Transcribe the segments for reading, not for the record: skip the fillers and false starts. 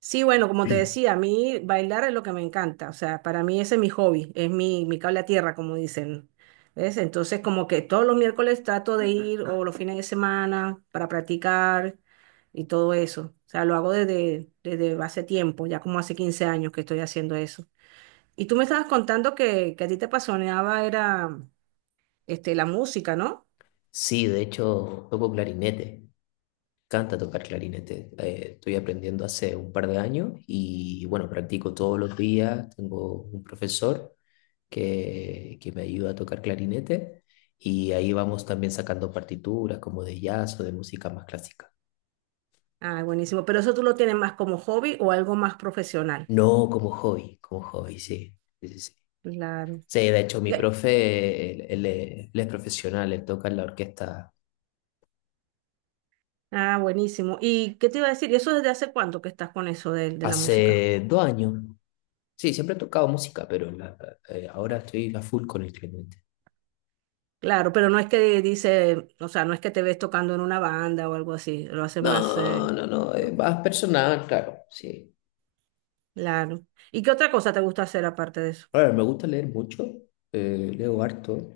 Sí, bueno, como te decía, a mí bailar es lo que me encanta, o sea, para mí ese es mi hobby, es mi cable a tierra, como dicen. ¿Ves? Entonces, como que todos los miércoles trato de ir o los fines de semana para practicar y todo eso. O sea, lo hago desde hace tiempo, ya como hace 15 años que estoy haciendo eso. Y tú me estabas contando que a ti te apasionaba era la música, ¿no? Sí, de hecho toco clarinete, canta tocar clarinete. Estoy aprendiendo hace un par de años y bueno, practico todos los días. Tengo un profesor que me ayuda a tocar clarinete y ahí vamos también sacando partituras como de jazz o de música más clásica. Ah, buenísimo. Pero eso tú lo tienes más como hobby o algo más profesional. No, como hobby, como hobby, sí. Sí, sí, sí. Claro. Sí, de hecho mi Y- profe, él es profesional, él toca en la orquesta Ah, buenísimo. ¿Y qué te iba a decir? ¿Y eso desde hace cuánto que estás con eso de la música? hace 2 años. Sí, siempre he tocado música, ahora estoy a full con el clemente. Claro, pero no es que dice, o sea, no es que te ves tocando en una banda o algo así, lo haces No, más no, no, más personal, claro, sí. claro. ¿Y qué otra cosa te gusta hacer aparte de eso? Ahora, me gusta leer mucho, leo harto.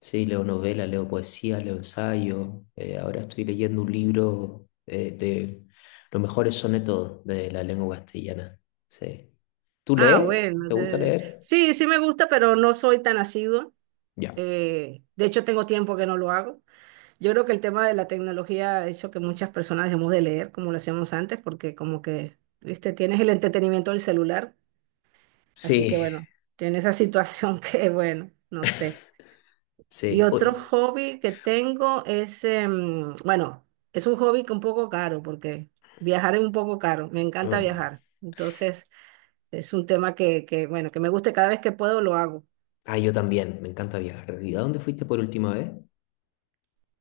Sí, leo novela, leo poesía, leo ensayo. Ahora estoy leyendo un libro de los mejores sonetos de la lengua castellana. Sí. ¿Tú Ah, lees? bueno, ¿Te sí, gusta leer? sí me gusta, pero no soy tan asidua. Ya. De hecho, tengo tiempo que no lo hago. Yo creo que el tema de la tecnología ha hecho que muchas personas dejemos de leer como lo hacíamos antes, porque como que, viste, tienes el entretenimiento del celular. Así que Sí, bueno, tiene esa situación que bueno, no sé. Y sí. Uy, otro hobby que tengo es, bueno, es un hobby que un poco caro porque viajar es un poco caro. Me encanta mm. viajar. Entonces es un tema que bueno, que me gusta y cada vez que puedo lo hago. Ah, yo también, me encanta viajar. ¿Y a dónde fuiste por última vez?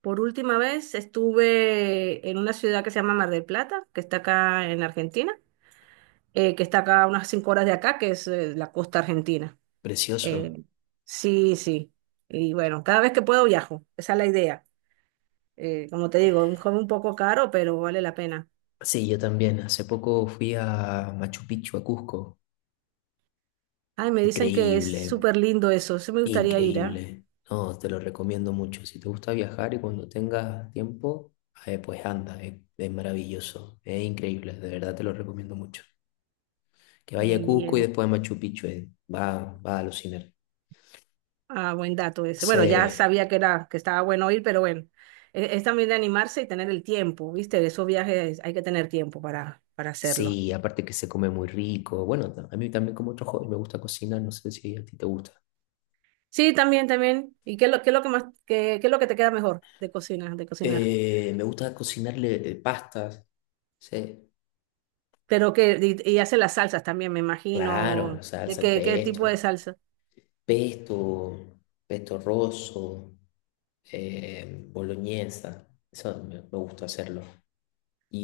Por última vez estuve en una ciudad que se llama Mar del Plata, que está acá en Argentina, que está acá a unas 5 horas de acá, que es la costa argentina. Precioso. Eh, sí, sí. Y bueno, cada vez que puedo viajo. Esa es la idea. Como te digo, un hobby un poco caro, pero vale la pena. Sí, yo también. Hace poco fui a Machu Picchu, a Cusco. Ay, me dicen que es Increíble, súper lindo eso. Sí me gustaría ir, ¿ah? increíble. No, te lo recomiendo mucho. Si te gusta viajar y cuando tengas tiempo, pues anda, es maravilloso, es increíble, de verdad te lo recomiendo mucho. Que vaya a Muy Cusco y bien. después a Machu Picchu, va a alucinar. Ah, buen dato ese. Bueno, ya Sí, sabía que era, que estaba bueno ir, pero bueno. Es también de animarse y tener el tiempo, ¿viste? De esos viajes hay que tener tiempo para hacerlo. sí, aparte que se come muy rico. Bueno, a mí también como otro joven me gusta cocinar, no sé si a ti te gusta. Sí, también, también. ¿Y qué es qué es lo que más, qué es lo que te queda mejor de cocinar, de cocinar? Me gusta cocinarle pastas, sí. Pero que, y hace las salsas también, me Claro, imagino. ¿De salsa, qué, qué tipo de pesto, salsa? pesto, pesto rosso, boloñesa. Eso me gusta hacerlo.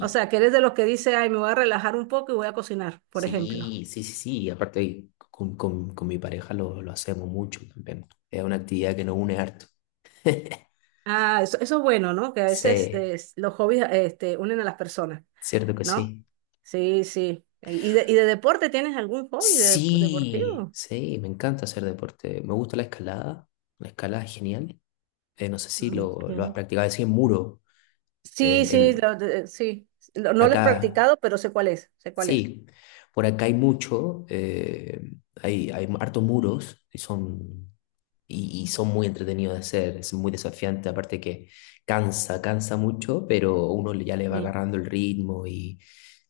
O sea, que eres de los que dice, ay, me voy a relajar un poco y voy a cocinar, por ejemplo. sí, sí, sí, sí. Aparte, con mi pareja lo hacemos mucho también. Es una actividad que nos une harto. Ah, eso es bueno, ¿no? Que a veces Sí, los hobbies unen a las personas, cierto que ¿no? sí. Sí, sí. ¿Y y de deporte tienes algún hobby de, pues, Sí, deportivo? sí, me encanta hacer deporte. Me gusta la escalada. La escalada es genial. No sé si lo has Ok. practicado. Así en muro. En Sí, sí, el, lo de- sí. Lo- no lo he acá. practicado, pero sé cuál es, sé cuál es. Sí, por acá hay mucho, hay harto muros y son muy entretenidos de hacer, es muy desafiante, aparte que cansa mucho, pero ya le va Mm. agarrando el ritmo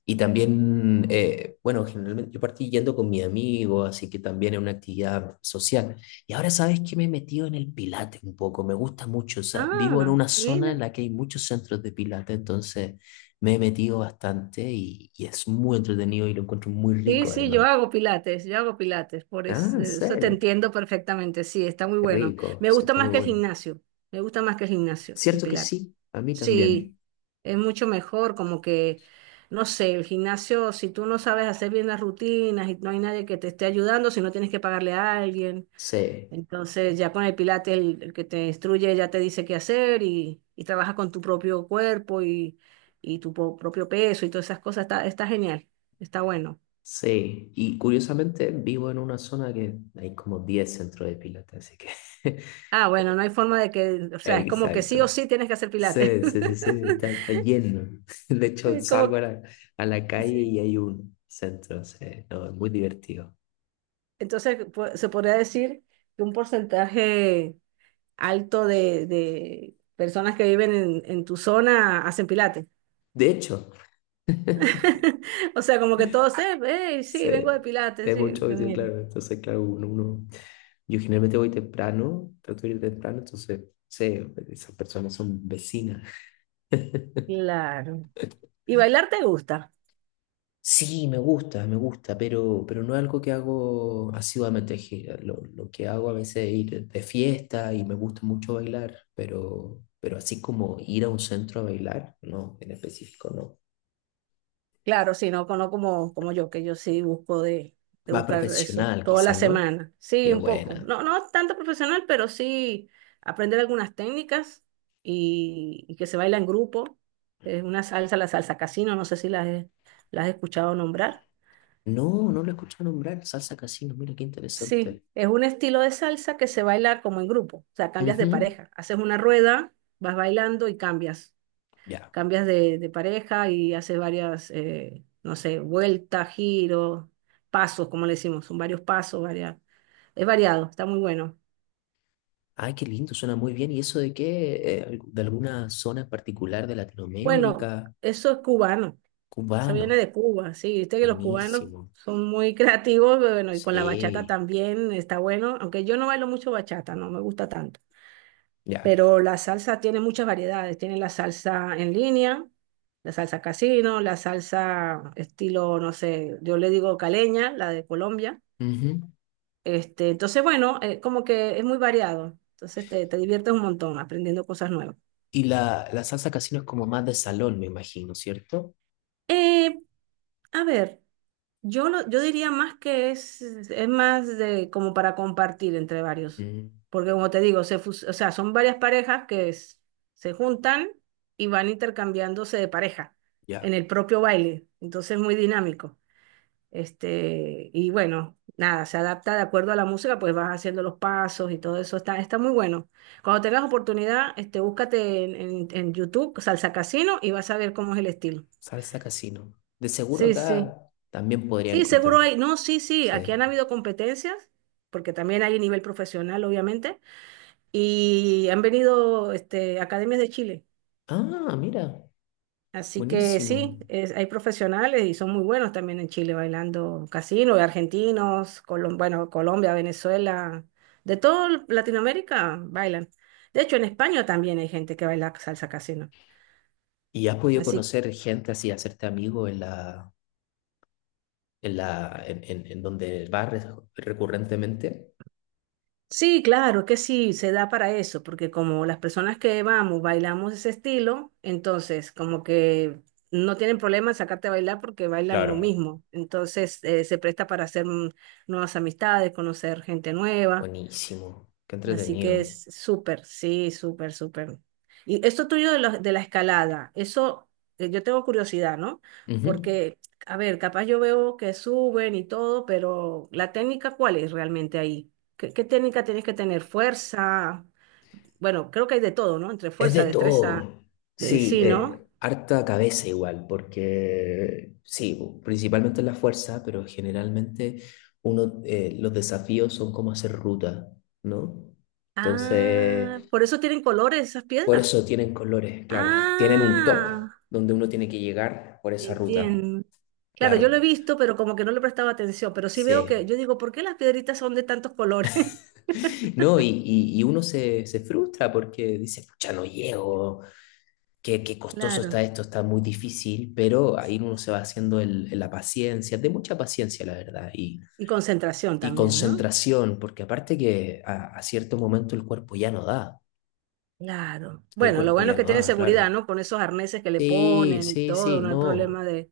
y también, bueno, generalmente yo partí yendo con mi amigo, así que también es una actividad social. Y ahora sabes que me he metido en el Pilates un poco, me gusta mucho, o sea, vivo en Ah, una zona mira. en la que hay muchos centros de Pilates, entonces me he metido bastante y es muy entretenido y lo encuentro muy Sí, rico sí, además. Yo hago pilates, por Ah, es- ¿en eso, te serio? entiendo perfectamente, sí, está muy Qué bueno. rico, Me sí, gusta está más muy que el bueno. gimnasio, me gusta más que el gimnasio, el Cierto que pilates. sí, a mí Sí, también. es mucho mejor, como que, no sé, el gimnasio, si tú no sabes hacer bien las rutinas y no hay nadie que te esté ayudando, si no tienes que pagarle a alguien, Sí, entonces ya con el pilates el que te instruye ya te dice qué hacer y trabajas con tu propio cuerpo y tu po- propio peso y todas esas cosas, está, está genial, está bueno. sí. Y curiosamente vivo en una zona que hay como 10 centros de pilates, así que... Ah, bueno, no hay forma de que, o sea, es como que sí o Exacto. sí tienes que hacer pilates. Sí, sí, sí, sí, está, está lleno. De hecho, Es como, salgo a que- a la calle sí. y hay un centro, sí. No, es muy divertido. Entonces, po- se podría decir que un porcentaje alto de personas que viven en tu zona hacen pilates. De hecho, O sea, como que todos, "Ey, sí, sí, vengo de pilates, sí, sí. mucho, sí, Mira, claro. Entonces, claro, yo generalmente voy temprano, trato de ir temprano, entonces, sí, esas personas son vecinas. claro. ¿Y bailar te gusta? Sí, me gusta, pero no es algo que hago asiduamente. Lo que hago a veces es ir de fiesta y me gusta mucho bailar, pero así como ir a un centro a bailar, no, en específico no. Claro, sí, no, no como, como yo, que yo sí busco de Más buscar eso profesional toda la quizás, ¿no? semana. Sí, Qué un poco. buena. No, no tanto profesional, pero sí aprender algunas técnicas y que se baila en grupo. Es una salsa, la salsa casino, no sé si las he, las he escuchado nombrar. No, no lo he escuchado nombrar, Salsa Casino, mira qué Sí, interesante. es un estilo de salsa que se baila como en grupo, o sea, cambias de Ujú, pareja. Haces una rueda, vas bailando y cambias. ya. Cambias de pareja y haces varias, no sé, vueltas, giros, pasos, como le decimos, son varios pasos, varias, es variado, está muy bueno. Ay, qué lindo, suena muy bien. ¿Y eso de qué? ¿De alguna zona en particular de Bueno, Latinoamérica? eso es cubano, eso Cubano. viene de Cuba, sí, viste que los cubanos Buenísimo. son muy creativos, pero bueno, y con la bachata Sí. también está bueno, aunque yo no bailo mucho bachata, no me gusta tanto, Ya. pero la salsa tiene muchas variedades, tiene la salsa en línea. La salsa casino, la salsa estilo, no sé, yo le digo caleña, la de Colombia. Ujú. Entonces, bueno, como que es muy variado. Entonces te diviertes un montón aprendiendo cosas nuevas. Y la salsa casino es como más de salón, me imagino, ¿cierto? Eh, a ver, yo, lo- yo diría más que es más de como para compartir entre varios. Mm, Porque como te digo, se fus- o sea, son varias parejas que es- se juntan y van intercambiándose de pareja ya. en el propio baile. Entonces es muy dinámico. Y bueno, nada, se adapta de acuerdo a la música, pues vas haciendo los pasos y todo eso. Está, está muy bueno. Cuando tengas oportunidad, búscate en YouTube Salsa Casino y vas a ver cómo es el estilo. Salsa casino. De seguro Sí, sí. acá también podría Sí, seguro encontrar. hay. No, sí, sí. Aquí Sí. han habido competencias, porque también hay nivel profesional, obviamente. Y han venido, academias de Chile. Ah, mira. Así que sí, Buenísimo. es- hay profesionales y son muy buenos también en Chile bailando casino, y argentinos, Colom- bueno, Colombia, Venezuela, de toda Latinoamérica bailan. De hecho, en España también hay gente que baila salsa casino. ¿Y has podido Así, conocer gente así, hacerte amigo en en donde vas recurrentemente? sí, claro que sí, se da para eso, porque como las personas que vamos bailamos ese estilo, entonces como que no tienen problema en sacarte a bailar porque bailan lo Claro. mismo. Entonces se presta para hacer nuevas amistades, conocer gente nueva. Buenísimo. Qué Así que entretenido. es súper, sí, súper, súper. Y esto tuyo de la escalada, eso yo tengo curiosidad, ¿no? Ujú. Porque, a ver, capaz yo veo que suben y todo, pero la técnica, ¿cuál es realmente ahí? ¿Qué, qué técnica tienes que tener? Fuerza. Bueno, creo que hay de todo, ¿no? Entre Es de fuerza, destreza, todo. Sí, sí, ¿no? Harta cabeza igual, porque sí, principalmente la fuerza, pero generalmente uno, los desafíos son como hacer ruta, ¿no? Ah, Entonces, por eso tienen colores esas por piedras. eso tienen colores, claro. Tienen un top Ah. donde uno tiene que llegar por esa ruta, Entiendo. Claro, yo claro. lo he visto, pero como que no le prestaba atención, pero sí veo que, yo Sí. digo, ¿por qué las piedritas son de tantos colores? No, y uno se frustra porque dice, pucha, no llego, qué costoso está Claro. esto, está muy difícil, pero ahí uno se va haciendo la paciencia, de mucha paciencia, la verdad, Y concentración y también, ¿no? concentración, porque aparte que a cierto momento el cuerpo ya no da, Claro. el Bueno, lo cuerpo bueno ya es que no tienen da, seguridad, claro. ¿no? Con esos arneses que le Sí, ponen y sí, todo, sí, no hay problema no. de...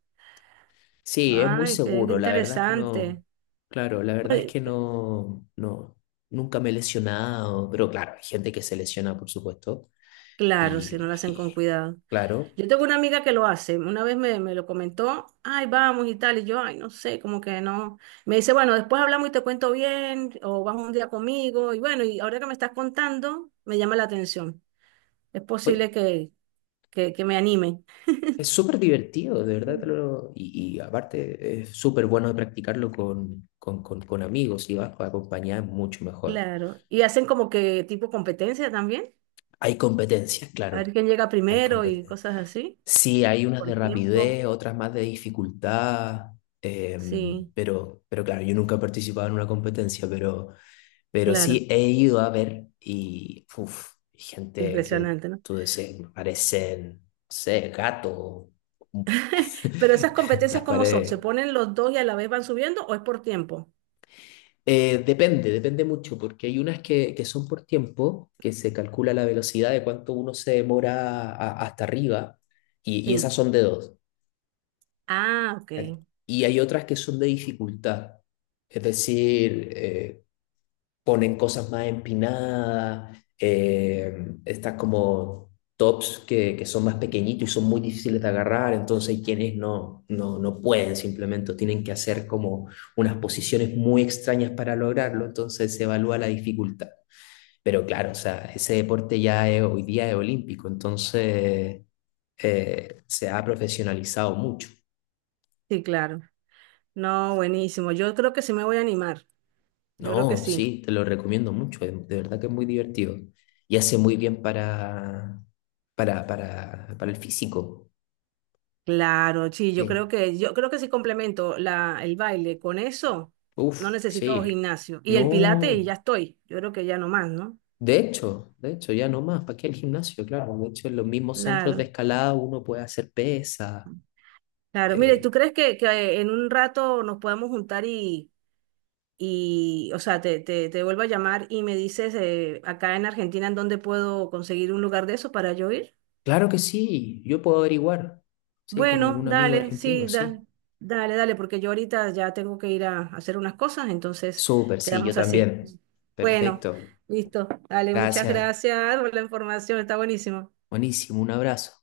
Sí, es muy Ay, qué, seguro, la verdad es que no. interesante. Claro, la verdad es Bueno, que no, no, nunca me he lesionado, pero claro, hay gente que se lesiona, por supuesto, claro, si no lo hacen y con cuidado. claro. Yo tengo una amiga que lo hace, una vez me lo comentó, ay, vamos y tal, y yo, ay, no sé, como que no. Me dice, bueno, después hablamos y te cuento bien, o vas un día conmigo, y bueno, y ahora que me estás contando, me llama la atención. Es posible Oye, que me anime. es súper divertido, de verdad. Y aparte, es súper bueno de practicarlo con amigos y vas acompañada, es mucho mejor. Claro. Y hacen como que tipo competencia también, Hay competencias, a ver claro. quién llega Hay primero y competencias. cosas así, Sí, hay unas de por tiempo. rapidez, otras más de dificultad. Sí, Pero claro, yo nunca he participado en una competencia, pero claro. sí he ido a ver y uf, gente que Impresionante, ¿no? tú decías, parecen, no sé, gato, Pero esas competencias, las ¿cómo son? ¿Se paredes. ponen los dos y a la vez van subiendo o es por tiempo? Depende, depende mucho, porque hay unas que son por tiempo, que se calcula la velocidad de cuánto uno se demora hasta arriba, y Sí. esas son de dos. Ah, ok. ¿ca- Y hay otras que son de dificultad, es decir, ponen cosas más empinadas, estas como tops que son más pequeñitos y son muy difíciles de agarrar, entonces hay quienes no, no, no pueden simplemente, tienen que hacer como unas posiciones muy extrañas para lograrlo, entonces se evalúa la dificultad. Pero claro, o sea, ese deporte hoy día es olímpico, entonces se ha profesionalizado mucho. Sí, claro. No, buenísimo. Yo creo que sí me voy a animar. Yo creo que No, sí. sí, te lo recomiendo mucho, de verdad que es muy divertido y hace muy bien para el físico. Claro, sí, eh. Yo creo que si complemento la, el baile con eso, no Uf, necesito sí. gimnasio. Y el pilate y No, ya estoy. Yo creo que ya no más, ¿no? De hecho, ya no más, ¿para qué el gimnasio? Claro, de hecho, en los mismos centros de Claro, escalada uno puede hacer pesa. claro. Mire, eh, ¿tú crees que en un rato nos podamos juntar y o sea, te vuelvo a llamar y me dices acá en Argentina en dónde puedo conseguir un lugar de eso para yo ir? claro que sí, yo puedo averiguar, sí, con Bueno, algún amigo dale, argentino, sí, da- sí. dale, dale, porque yo ahorita ya tengo que ir a hacer unas cosas, entonces Súper, sí, yo quedamos así. también. Bueno, Perfecto, listo, dale, muchas gracias, gracias por la información, está buenísimo. buenísimo, un abrazo.